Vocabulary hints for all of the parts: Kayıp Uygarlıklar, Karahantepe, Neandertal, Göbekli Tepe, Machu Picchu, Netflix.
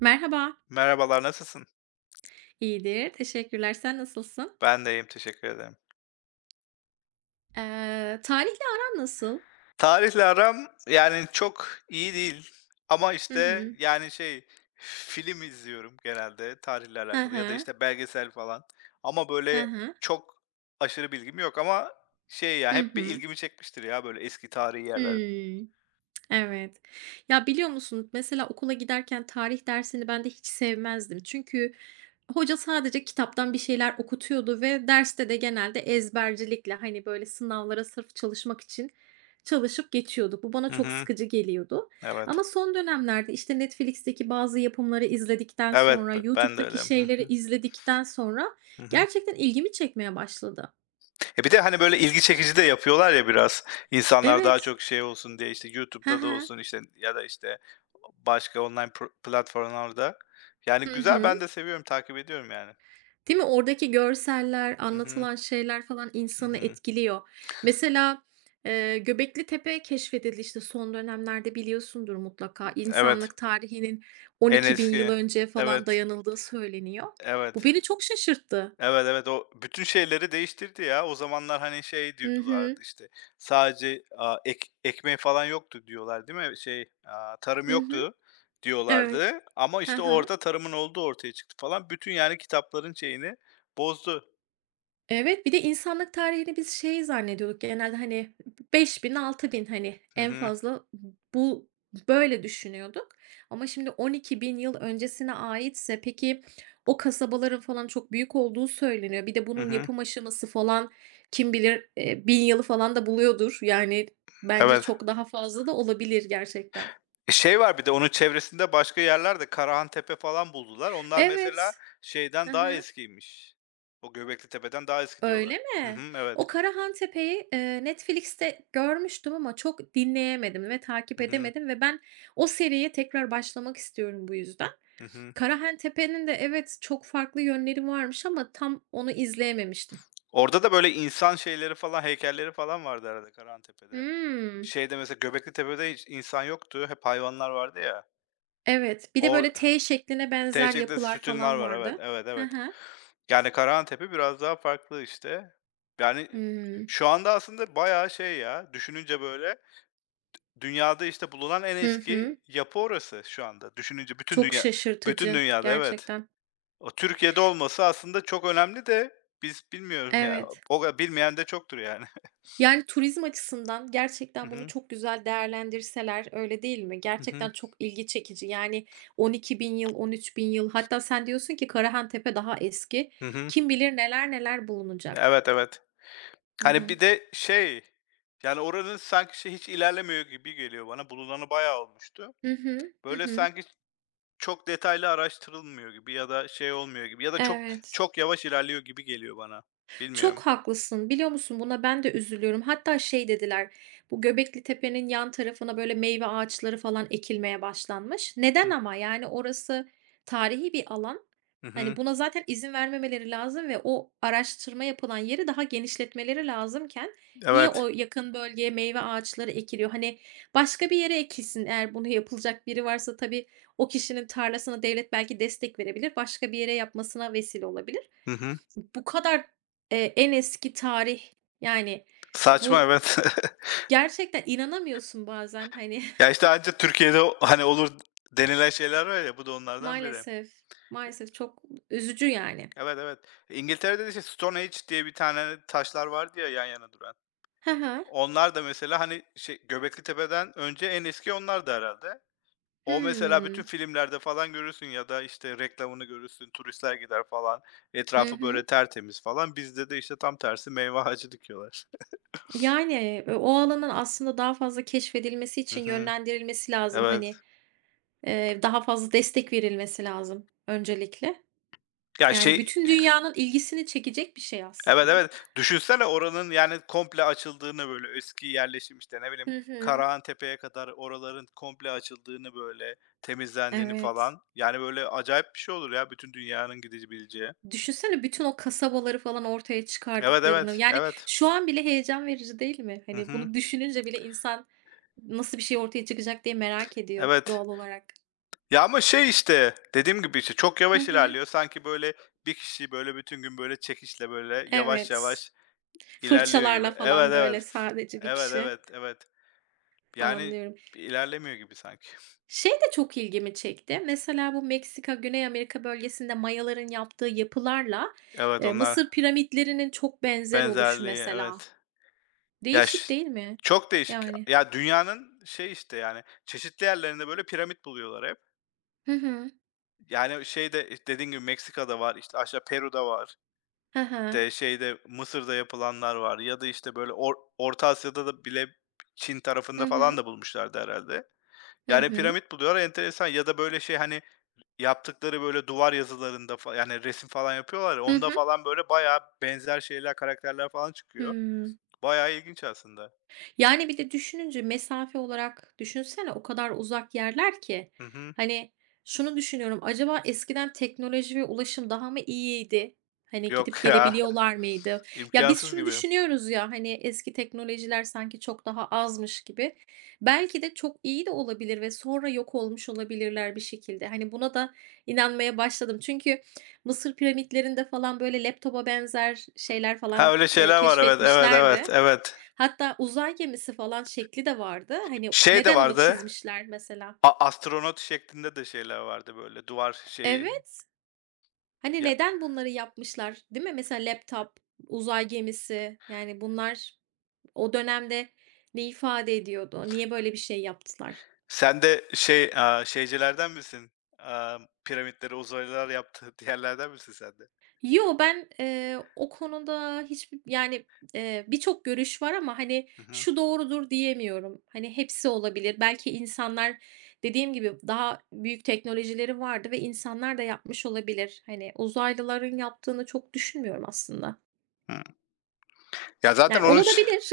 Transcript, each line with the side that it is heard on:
right: Merhaba.
left: Merhabalar, nasılsın?
right: İyidir, teşekkürler. Sen nasılsın?
left: Ben de iyiyim, teşekkür ederim.
right: Tarihle aran nasıl?
left: Tarihle aram, yani, çok iyi değil ama,
right: Hı
left: işte,
right: hı.
left: yani, şey, film izliyorum genelde tarihle
right: Hı
left: alakalı ya da,
right: hı.
left: işte, belgesel falan ama,
right: Hı
left: böyle,
right: hı.
left: çok aşırı bilgim yok ama şey ya,
right: Hı
left: hep bir
right: hı.
left: ilgimi çekmiştir ya, böyle, eski tarihi yerler.
right: Hımm. Evet. Ya, biliyor musun, mesela okula giderken tarih dersini ben de hiç sevmezdim. Çünkü hoca sadece kitaptan bir şeyler okutuyordu ve derste de genelde ezbercilikle, hani, böyle, sınavlara sırf çalışmak için çalışıp geçiyorduk. Bu bana
left: Hı
right: çok
left: hı.
right: sıkıcı geliyordu ama
left: Evet.
right: son dönemlerde, işte, Netflix'teki bazı yapımları izledikten
left: Evet,
right: sonra,
left: ben de
right: YouTube'daki
left: öyle. Hı
right: şeyleri
left: hı.
right: izledikten sonra
left: Hı hı.
right: gerçekten ilgimi çekmeye başladı.
left: E bir de hani böyle ilgi çekici de yapıyorlar ya biraz. İnsanlar daha
right: Evet.
left: çok şey olsun diye işte
right: He
left: YouTube'da da
right: he.
left: olsun işte ya da işte başka online platformlarda. Yani
right: Hı
left: güzel ben
right: hı.
left: de seviyorum, takip ediyorum yani.
right: Değil mi? Oradaki görseller,
left: Hı hı.
right: anlatılan şeyler falan
left: Hı
right: insanı
left: hı.
right: etkiliyor. Mesela, Göbekli Tepe keşfedildi, işte, son dönemlerde biliyorsundur mutlaka.
left: Evet.
right: İnsanlık tarihinin on
left: En
right: iki bin yıl
left: eski.
right: önce falan
left: Evet.
right: dayanıldığı söyleniyor. Bu
left: Evet.
right: beni çok şaşırttı.
left: Evet, evet, o bütün şeyleri değiştirdi ya. O zamanlar, hani, şey
right: Hı
left: diyorlardı,
right: hı.
left: işte, sadece, aaa, ek ekmeği falan yoktu diyorlar, değil mi? Şey, tarım
right: Hı hı.
left: yoktu diyorlardı
right: Evet.
left: ama,
right: He
left: işte,
right: he.
left: orada tarımın olduğu ortaya çıktı falan. Bütün, yani, kitapların şeyini bozdu.
right: Evet, bir de insanlık tarihini biz şey zannediyorduk genelde, hani, 5000 bin hani,
left: Hı
right: en
left: hı.
right: fazla bu böyle düşünüyorduk ama şimdi 12 bin yıl öncesine aitse peki o kasabaların falan çok büyük olduğu söyleniyor. Bir de
left: Hı
right: bunun
left: hı.
right: yapım aşaması falan kim bilir, 1000 yılı falan da buluyordur. Yani bence
left: Evet.
right: çok daha fazla da olabilir gerçekten.
left: E, şey var bir de onun çevresinde başka yerlerde Karahan Tepe falan buldular. Onlar mesela
right: Evet.
left: şeyden daha
right: Hı.
left: eskiymiş. O Göbeklitepe'den daha eski
right: Öyle
left: diyorlar. Hı
right: mi?
left: hı,
right: O
left: evet.
right: Karahantepe'yi, Netflix'te görmüştüm ama çok dinleyemedim ve takip
left: Hı hı.
right: edemedim ve ben o seriye tekrar başlamak istiyorum bu yüzden.
left: Hı hı.
right: Karahan Tepe'nin de evet, çok farklı yönleri varmış ama tam onu izleyememiştim.
left: Orada da böyle insan şeyleri falan, heykelleri falan vardı herhâlde Karahantepe'de.
right: Hımm.
left: Şeyde mesela Göbeklitepe'de hiç insan yoktu, hep hayvanlar vardı ya.
right: Evet. Bir de
left: Or
right: böyle T şekline benzer
left: Tehcek'te
right: yapılar
left: sütunlar
right: falan
left: var, evet,
right: vardı.
left: evet,
right: Hı
left: evet.
right: hı.
left: Yani Karahantepe biraz daha farklı işte. Yani
right: Hımm.
left: şu anda aslında bayağı şey ya, düşününce böyle dünyada işte bulunan en
right: Hı
left: eski
right: hı.
left: yapı orası şu anda. Düşününce
right: Çok
left: bütün
right: şaşırtıcı
left: dünyada evet.
right: gerçekten.
left: O Türkiye'de olması aslında çok önemli de biz bilmiyoruz ya.
right: Evet.
left: O bilmeyen de çoktur yani.
right: Yani, turizm açısından
left: Hı
right: gerçekten bunu
left: hı.
right: çok güzel değerlendirseler, öyle değil mi?
left: Hı
right: Gerçekten
left: hı.
right: çok ilgi çekici. Yani, 12 bin yıl, 13 bin yıl hatta sen diyorsun ki Karahan Tepe daha eski.
left: Hı hı.
right: Kim bilir neler neler bulunacak.
left: Evet, evet.
right: Hı
left: Hani
right: hı.
left: bir de şey, yani oranın sanki şey hiç ilerlemiyor gibi geliyor bana. Bulunanı bayağı olmuştu.
right: Hı hı. Hı
left: Böyle
right: hı.
left: sanki çok detaylı araştırılmıyor gibi ya da şey olmuyor gibi ya da çok
right: Evet.
left: çok yavaş ilerliyor gibi geliyor bana.
right: Çok
left: Bilmiyorum.
right: haklısın. Biliyor musun buna ben de üzülüyorum. Hatta şey dediler, bu Göbekli Tepe'nin yan tarafına böyle meyve ağaçları falan ekilmeye başlanmış. Neden
left: Hı
right: ama? Yani orası tarihi bir alan.
left: hı.
right: Hani
left: Hı.
right: buna zaten izin vermemeleri lazım ve o araştırma yapılan yeri daha genişletmeleri lazımken niye o
left: Evet.
right: yakın bölgeye meyve ağaçları ekiliyor? Hani başka bir yere ekilsin eğer bunu yapılacak biri varsa tabii o kişinin tarlasına devlet belki destek verebilir. Başka bir yere yapmasına vesile olabilir.
left: Hı hı.
right: Bu kadar, en eski tarih, yani,
left: Saçma,
right: bu
left: evet.
right: gerçekten inanamıyorsun bazen, hani,
left: Ya işte ancak Türkiye'de hani olur denilen şeyler var ya bu da onlardan biri.
right: maalesef, maalesef çok üzücü yani.
left: Evet, evet. İngiltere'de de işte Stone Age diye bir tane taşlar vardı ya yan yana duran.
right: Hı hı.
left: Onlar da mesela, hani, şey, Göbekli tepe'den önce en eski onlar da herhalde. O mesela bütün
right: Hımm.
left: filmlerde falan görürsün ya da, işte, reklamını görürsün, turistler gider falan,
right: Hı
left: etrafı
right: hı.
left: böyle tertemiz falan. Bizde de, işte, tam tersi meyve ağacı dikiyorlar.
right: Yani, o alanın aslında daha fazla keşfedilmesi
left: Hı
right: için
left: hı.
right: yönlendirilmesi lazım, hani,
left: Evet.
right: daha fazla destek verilmesi lazım öncelikle.
left: Ya,
right: Yani,
left: şey
right: bütün dünyanın ilgisini çekecek bir şey
left: Evet,
right: aslında.
left: evet. Düşünsene oranın, yani, komple açıldığını, böyle, eski yerleşim, işte, ne bileyim,
right: Hı hı.
left: Karahantepe'ye kadar oraların komple açıldığını, böyle, temizlendiğini
right: Evet.
left: falan. Yani, böyle, acayip bir şey olur ya bütün dünyanın gidebileceği.
right: Düşünsene bütün o kasabaları falan ortaya
left: Evet,
right: çıkardıklarını.
left: evet,
right: Yani
left: evet.
right: şu an bile heyecan verici değil mi?
left: Hı
right: Hani
left: hı.
right: bunu düşününce bile insan nasıl bir şey ortaya çıkacak diye merak ediyor
left: Evet.
right: doğal olarak.
left: Ya, ama şey, işte, dediğim gibi, işte, çok
right: Hı
left: yavaş
right: hı.
left: ilerliyor. Sanki, böyle, bir kişi, böyle, bütün gün, böyle, çekişle, böyle, yavaş
right: Evet.
left: yavaş ilerliyor gibi.
right: Fırçalarla falan
left: Evet,
right: böyle
left: evet.
right: sadece bir
left: Evet,
right: kişi.
left: evet, evet. Yani,
right: Anlıyorum.
left: ilerlemiyor gibi sanki.
right: Şey de çok ilgimi çekti. Mesela bu Meksika, Güney Amerika bölgesinde Mayaların yaptığı yapılarla
left: Evet, onlar
right: Mısır piramitlerinin çok benzer oluşu
left: benzerliği,
right: mesela.
left: evet. Ya, ş
right: Değişik değil mi?
left: çok değişik.
right: Yani.
left: Ya, dünyanın şey, işte, yani, çeşitli yerlerinde, böyle, piramit buluyorlar hep.
right: Hı hı.
left: Yani, şeyde, dediğim gibi Meksika'da var, işte, aşağı Peru'da var.
right: Hı hı.
left: Şeyde Mısır'da yapılanlar var ya da, işte, böyle, Orta Asya'da da bile Çin
right: Hı
left: tarafında falan
right: hı.
left: da bulmuşlardı herhâlde.
right: Hı
left: Yani,
right: hı.
left: piramit buluyorlar, enteresan ya da, böyle, şey, hani, yaptıkları, böyle, duvar yazılarında yani, resim falan yapıyorlar ya,
right: Hı
left: onda
right: hı.
left: falan, böyle, bayağı benzer şeyler, karakterler falan çıkıyor.
right: Hıı.
left: Bayağı ilginç aslında.
right: Yani, bir de düşününce mesafe olarak düşünsene o kadar uzak yerler ki.
left: Hı hı.
right: Hani, şunu düşünüyorum, acaba eskiden teknoloji ve ulaşım daha mı iyiydi? Hani, gidip
left: Yok ya,
right: gelebiliyorlar mıydı? Ya, biz
left: imkânsız
right: şunu
left: gibi.
right: düşünüyoruz ya, hani, eski teknolojiler sanki çok daha azmış gibi. Belki de çok iyi de olabilir ve sonra yok olmuş olabilirler bir şekilde. Hani, buna da inanmaya başladım. Çünkü Mısır piramitlerinde falan, böyle, laptopa benzer şeyler
left: Ha,
right: falan,
left: öyle şeyler var, evet, evet,
right: keşfetmişlerdi.
left: evet, evet.
right: Hatta uzay gemisi falan şekli de vardı. Hani,
left: Şey de
right: neden onu
left: vardı,
right: çizmişler mesela?
left: astronot şeklinde de şeyler vardı, böyle, duvar şeyi.
right: Evet, hani,
left: Ya,
right: neden bunları yapmışlar, değil mi? Mesela laptop, uzay gemisi, yani, bunlar o dönemde ne ifade ediyordu? Niye böyle bir şey yaptılar?
left: sen de şey, şeycilerden misin? Aaa, piramitleri uzaylılar yaptı diyenlerden misin sen de?
right: Yo, ben, o konuda hiçbir yani, birçok görüş var ama, hani,
left: Hı hı.
right: şu doğrudur diyemiyorum. Hani, hepsi olabilir. Belki insanlar dediğim gibi daha büyük teknolojileri vardı ve insanlar da yapmış olabilir. Hani, uzaylıların yaptığını çok düşünmüyorum aslında.
left: Hıı. Ya, zaten
right: Yani
left: onun ş
right: olabilir,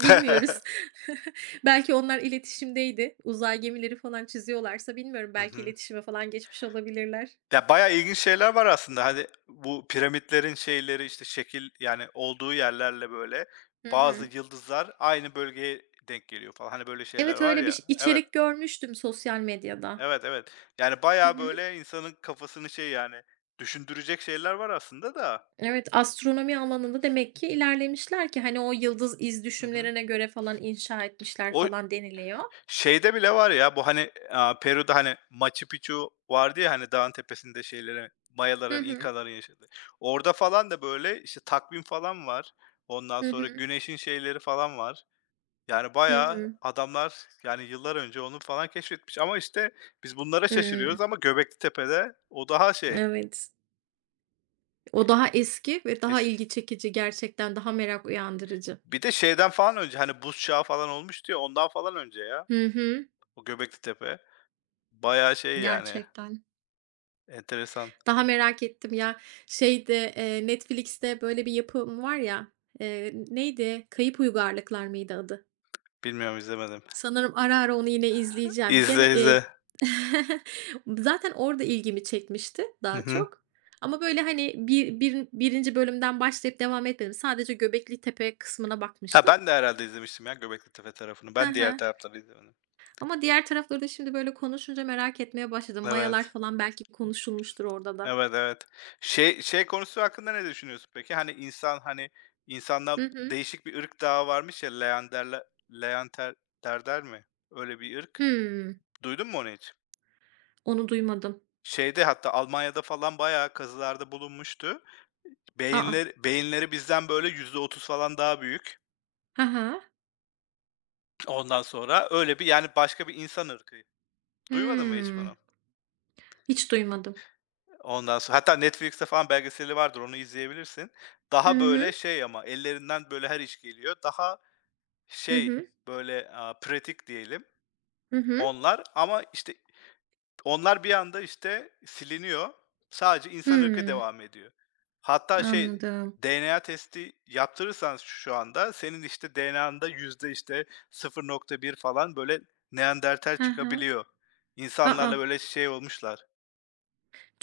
right: bilmiyoruz. Belki onlar iletişimdeydi. Uzay gemileri falan çiziyorlarsa bilmiyorum,
left: Hı
right: belki
left: hı.
right: iletişime falan geçmiş olabilirler.
left: Ya, bayağı ilginç şeyler var aslında. Hani, bu piramitlerin şeyleri, işte, şekil, yani, olduğu yerlerle, böyle,
right: Hı
left: bazı
right: hı.
left: yıldızlar aynı bölgeye denk geliyor falan. Hani, böyle şeyler
right: Evet,
left: var
right: öyle bir ş
left: ya. Evet,
right: içerik görmüştüm sosyal medyada.
left: evet, evet. Yani,
right: Hı
left: bayağı,
right: hı.
left: böyle, insanın kafasını şey, yani, düşündürecek şeyler var aslında da.
right: Evet, astronomi alanında demek ki ilerlemişler ki hani o yıldız iz
left: Hı hı.
right: düşümlerine göre falan inşa etmişler
left: O
right: falan deniliyor.
left: Şeyde bile var ya bu, hani, Peru'da, hani, Machu Picchu vardı ya, hani, dağın tepesinde şeylerin,
right: Hı
left: Mayaların,
right: hı.
left: İnkaların yaşadığı. Orada falan da böyle, işte, takvim falan var. Ondan
right: Hı
left: sonra
right: hı.
left: güneşin şeyleri falan var. Yani
right: Hı
left: bayağı
right: hı.
left: adamlar, yani, yıllar önce onu falan keşfetmiş ama, işte, biz bunlara
right: Hıı.
left: şaşırıyoruz ama Göbeklitepe'de o daha şey,
right: Evet. O daha eski ve daha
left: eski.
right: ilgi çekici gerçekten, daha merak uyandırıcı.
left: Bir de şeyden falan önce, hani, buz çağı falan olmuş diyor ondan falan önce ya
right: Hı hı.
left: o Göbeklitepe. Bayağı şey, yani,
right: Gerçekten.
left: enteresan.
right: Daha merak ettim ya. Şeyde, Netflix'te böyle bir yapım var ya, neydi? Kayıp Uygarlıklar mıydı adı?
left: Bilmiyorum, izlemedim.
right: Sanırım ara ara onu yine izleyeceğim. Gene,
left: İzle, izle.
right: zaten orada ilgimi çekmişti
left: Hı
right: daha
left: hı.
right: çok ama böyle, hani, bir birin 1. bölümden başlayıp devam etmedim. Sadece Göbekli Tepe kısmına
left: Ha,
right: bakmıştım.
left: ben de herhalde izlemiştim ya Göbekli Tepe tarafını.
right: Hı
left: Ben diğer
right: hı.
left: tarafları izlemedim.
right: Ama diğer tarafları da şimdi böyle konuşunca merak etmeye başladım. Mayalar
left: Evet.
right: falan belki konuşulmuştur orada da.
left: Evet, evet. Şey şey konusu hakkında ne düşünüyorsun peki? Hani insan, hani,
right: Hı
left: insanda
right: hı.
left: değişik bir ırk daha varmış ya, Leanderler, Leanterterler mi? Öyle bir ırk.
right: Hımm.
left: Duydun mu onu hiç?
right: Onu duymadım.
left: Şeyde hatta Almanya'da falan bayağı kazılarda bulunmuştu.
right: Aa. A!
left: Beyinleri bizden böyle %30 falan daha büyük.
right: Hı hı.
left: Ondan sonra öyle bir yani başka bir insan ırkı. Duymadın mı hiç
right: Hımm.
left: bunu?
right: Hiç duymadım.
left: Ondan sonra hatta Netflix'te falan belgeseli vardır, onu izleyebilirsin.
right: Hı
left: Daha
right: hı.
left: böyle şey ama ellerinden böyle her iş geliyor. Daha
right: Hı
left: şey,
right: hı.
left: böyle, pratik diyelim
right: Hı hı.
left: onlar ama, işte, onlar bir anda, işte, siliniyor. Sadece insan ırkı
right: Hımm.
left: devam ediyor. Hatta şey,
right: Anladım.
left: DNA testi yaptırırsan şu anda senin, işte, DNA'nda yüzde, işte, 0.1 falan böyle Neandertal
right: Hı hı.
left: çıkabiliyor. İnsanlarla
right: A,
left: böyle şey olmuşlar.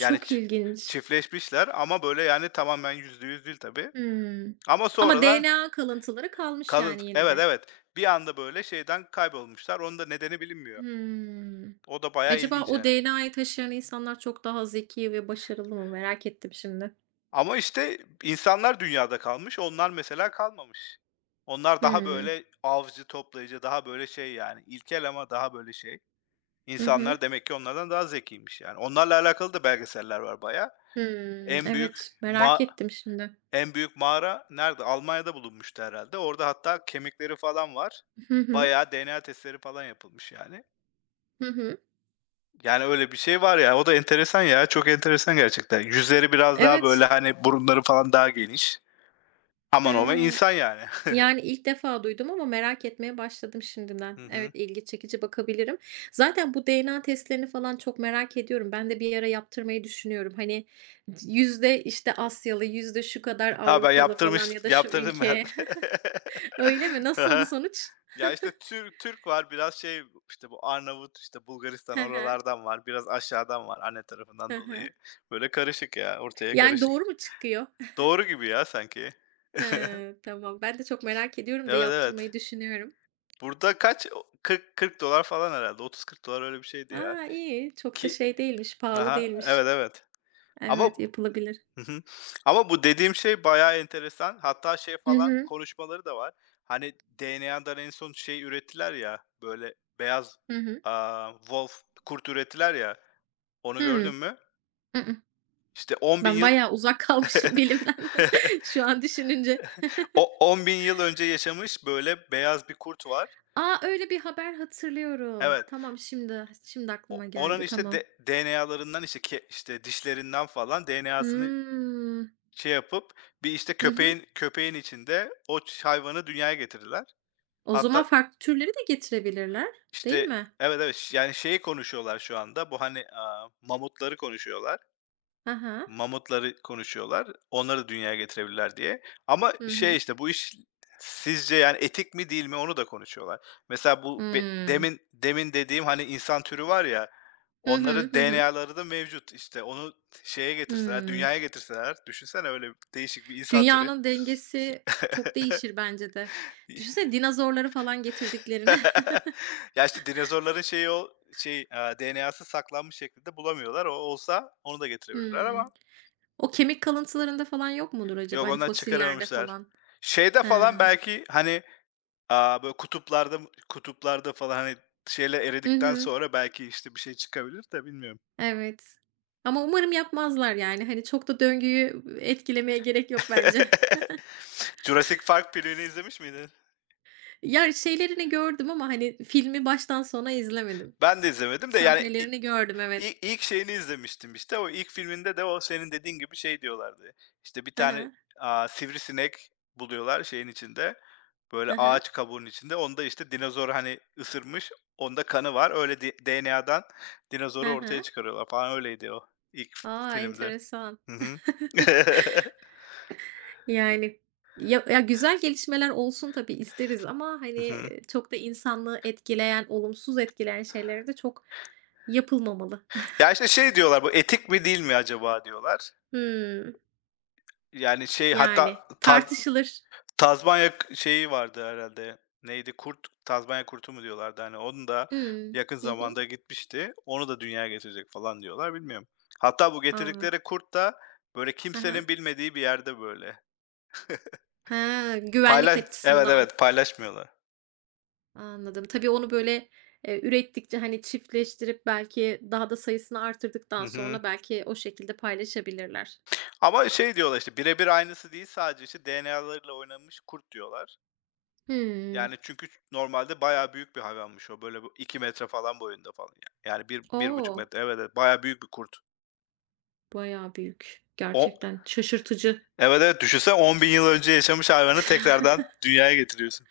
left: Yani
right: ilginç.
left: çiftleşmişler ama böyle, yani, tamamen %100 değil tabii.
right: Hımm.
left: Ama
right: Ama
left: sonradan
right: DNA kalıntıları kalmış yani yine
left: evet,
right: de.
left: evet. Bir anda böyle şeyden kaybolmuşlar. Onun da nedeni bilinmiyor.
right: Hımm.
left: O da bayağı
right: Acaba
left: ilginç
right: o
left: yani.
right: DNA'yı taşıyan insanlar çok daha zeki ve başarılı mı? Merak ettim şimdi.
left: Ama, işte, insanlar dünyada kalmış, onlar mesela kalmamış. Onlar daha
right: Hımm.
left: böyle avcı, toplayıcı, daha böyle şey, yani, ilkel ama daha böyle şey.
right: Hı hı.
left: İnsanlar demek ki onlardan daha zekiymiş yani. Onlarla alakalı da belgeseller var bayağı.
right: Hımm.
left: En büyük
right: Evet, merak
left: ma
right: ettim şimdi.
left: En büyük mağara nerede? Almanya'da bulunmuştu herhalde. Orada hatta kemikleri falan var.
right: Hı hı.
left: Bayağı DNA testleri falan yapılmış yani.
right: Hı hı.
left: Yani öyle bir şey var ya, o da enteresan ya, çok enteresan gerçekten. Yüzleri biraz daha böyle,
right: Evet.
left: hani, burunları falan daha geniş. Aman aman
right: He.
left: insan yani.
right: Yani, ilk defa duydum ama merak etmeye başladım şimdiden.
left: Hı
right: Evet,
left: hı.
right: ilgi çekici, bakabilirim. Zaten bu DNA testlerini falan çok merak ediyorum. Ben de bir ara yaptırmayı düşünüyorum. Hani, yüzde, işte, Asyalı, yüzde şu kadar
left: Ha, ben
right: Avrupalı falan ya da şu
left: yaptırdım ben.
right: ülke. Öyle mi? Nasıldı
left: Hı.
right: sonuç?
left: Ya, işte Türk var, biraz şey, işte bu Arnavut, işte Bulgaristan
right: He he.
left: oralardan var, biraz aşağıdan var anne tarafından
right: Hı hı.
left: dolayı. Böyle karışık ya, ortaya
right: Yani,
left: karışık.
right: doğru mu çıkıyor?
left: Doğru gibi ya sanki.
right: Hıı, tamam. Ben de çok merak ediyorum da
left: Evet,
right: yaptırmayı
left: evet.
right: düşünüyorum.
left: Burada kaç o $40 dolar falan herhalde 30-40 dolar öyle bir şeydi ya.
right: Aa iyi. Çok da
left: Ki
right: şey değilmiş, pahalı
left: Ha
right: değilmiş.
left: Evet, evet. Ama
right: Evet, yapılabilir.
left: Hı hı. Ama bu dediğim şey bayağı enteresan. Hatta şey
right: Hı
left: falan
right: hı.
left: konuşmaları da var. Hani DNA'dan en son şey ürettiler ya, böyle beyaz,
right: Hı hı.
left: wolf, kurt ürettiler ya. Onu
right: Hıı.
left: gördün mü? İşte 10.000
right: Ben
left: yıl
right: bayağı uzak kalmışım bilimden şu an düşününce.
left: o 10.000 yıl önce yaşamış böyle beyaz bir kurt var.
right: Aa öyle bir haber hatırlıyorum.
left: Evet.
right: Tamam, şimdi
left: O
right: aklıma
left: oranın,
right: geldi,
left: işte,
right: tamam.
left: de DNA'larından, işte, işte, dişlerinden falan DNA'sını
right: Hımm.
left: şey yapıp bir, işte,
right: Hı hı.
left: köpeğin içinde o hayvanı dünyaya getirirler.
right: O zaman
left: Hatta,
right: farklı türleri de getirebilirler, değil
left: işte
right: mi?
left: Evet, evet, yani, şeyi konuşuyorlar şu anda, bu, hani, mamutları konuşuyorlar.
right: Aha.
left: Mamutları konuşuyorlar. Onları dünyaya getirebilirler diye. Ama
right: Hı. Hı
left: şey,
right: hı.
left: işte, bu iş sizce, yani, etik mi değil mi onu da konuşuyorlar. Mesela bu be
right: Hmm.
left: demin demin dediğim, hani, insan türü var ya,
right: Hı hı.
left: onların
right: Hı hı.
left: DNA'ları da mevcut, işte, onu şeye getirseler,
right: Hımm.
left: dünyaya getirseler, düşünsene öyle değişik bir insan türü.
right: Dünyanın dengesi çok değişir bence de. Düşünsene dinozorları falan getirdiklerine.
left: Ya, işte, dinozorların şeyi o şey, DNA'sı saklanmış şekilde bulamıyorlar. O olsa onu da getirebilirler
right: Hımm.
left: ama
right: O kemik kalıntılarında falan yok mudur acaba?
left: yok,
right: Hani
left: onlar
right: fosillerde
left: çıkaramamışlar.
right: falan.
left: Şeyde
right: He.
left: falan belki, hani, böyle kutuplarda falan, hani, şeyler
right: Hı
left: eridikten
right: hı.
left: sonra belki, işte, bir şey çıkabilir de bilmiyorum.
right: Evet. Ama umarım yapmazlar, yani. Hani, çok da döngüyü etkilemeye gerek yok bence.
left: Jurassic Park filmini izlemiş miydin?
right: Ya, şeylerini gördüm ama, hani, filmi baştan sona izlemedim.
left: Ben de izlemedim de, yani, i
right: Sahnelerini gördüm, evet.
left: i ilk şeyini izlemiştim, işte. O ilk filminde de o senin dediğin gibi şey diyorlardı, İşte bir
right: Hı
left: tane,
right: hı.
left: sivrisinek buluyorlar şeyin içinde,
right: Hı
left: böyle
right: hı.
left: ağaç kabuğunun içinde. Onda, işte, dinozor, hani, ısırmış, onda kanı var. Öyle DNA'dan
right: Hı
left: dinozoru ortaya
right: hı.
left: çıkarıyorlar falan. Öyleydi o ilk
right: A,
left: filmde.
right: enteresan.
left: Hı hı.
right: Yani, ya ya, güzel gelişmeler olsun tabii, isteriz ama, hani,
left: Hı hı.
right: çok da insanlığı etkileyen, olumsuz etkileyen şeyleri de çok yapılmamalı.
left: Ya, işte, şey diyorlar, "Bu etik mi değil mi acaba?" diyorlar.
right: Hımm.
left: Yani, şey,
right: Yani,
left: hatta
right: tartışılır.
left: Tazmanya şeyi vardı herhalde neydi, kurt, Tazmanya kurtu mu diyorlardı, hani, onun da
right: Hımm.
left: yakın
right: Hı hı.
left: zamanda gitmişti. Onu da dünyaya getirecek falan diyorlar, bilmiyorum. Hatta bu
right: A!
left: getirdikleri kurt da, böyle,
right: Hı hı.
left: kimsenin bilmediği bir yerde, böyle,
right: Ha, güvenlik
left: evet,
right: açısından.
left: evet, paylaşmıyorlar.
right: Anladım. Tabii onu böyle, ürettikçe, hani, çiftleştirip belki daha da sayısını artırdıktan
left: Hı hı.
right: sonra belki o şekilde paylaşabilirler.
left: Ama şey diyorlar, işte, birebir aynısı değil, sadece, işte, DNA'larıyla oynanmış kurt diyorlar.
right: Hımm.
left: Yani, çünkü normalde bayağı büyük bir hayvanmış o. Böyle, bu 2 metre falan boyunda falan, yani bir bir buçuk
right: O!
left: metre. Evet, evet, bayağı büyük bir kurt.
right: Bayağı büyük.
left: O
right: Gerçekten şaşırtıcı.
left: Evet, evet, düşünsene 10.000 yıl önce yaşamış hayvanı tekrardan dünyaya getiriyorsun.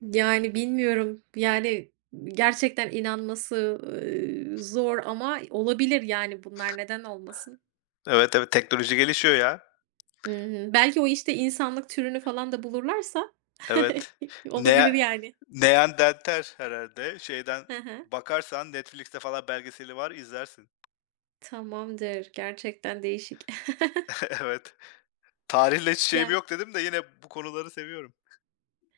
right: Yani, bilmiyorum. Yani, gerçekten inanması, zor ama olabilir, yani, bunlar. Neden olmasın?
left: Evet, evet, teknoloji gelişiyor ya.
right: Hı hı. Belki o işte insanlık türünü falan da bulurlarsa
left: Evet.
right: olabilir,
left: Nea
right: yani.
left: Neandertal herhâlde. Şeyden
right: Hı hı.
left: bakarsan Netflix'te falan belgeseli var, izlersin.
right: Tamamdır. Gerçekten değişik.
left: Evet. Tarihle hiç şeyim
right: Yani,
left: yok dedim de yine bu konuları seviyorum.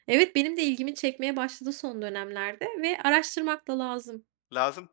right: evet, benim de ilgimi çekmeye başladı son dönemlerde ve araştırmak da lazım.
left: Lazım.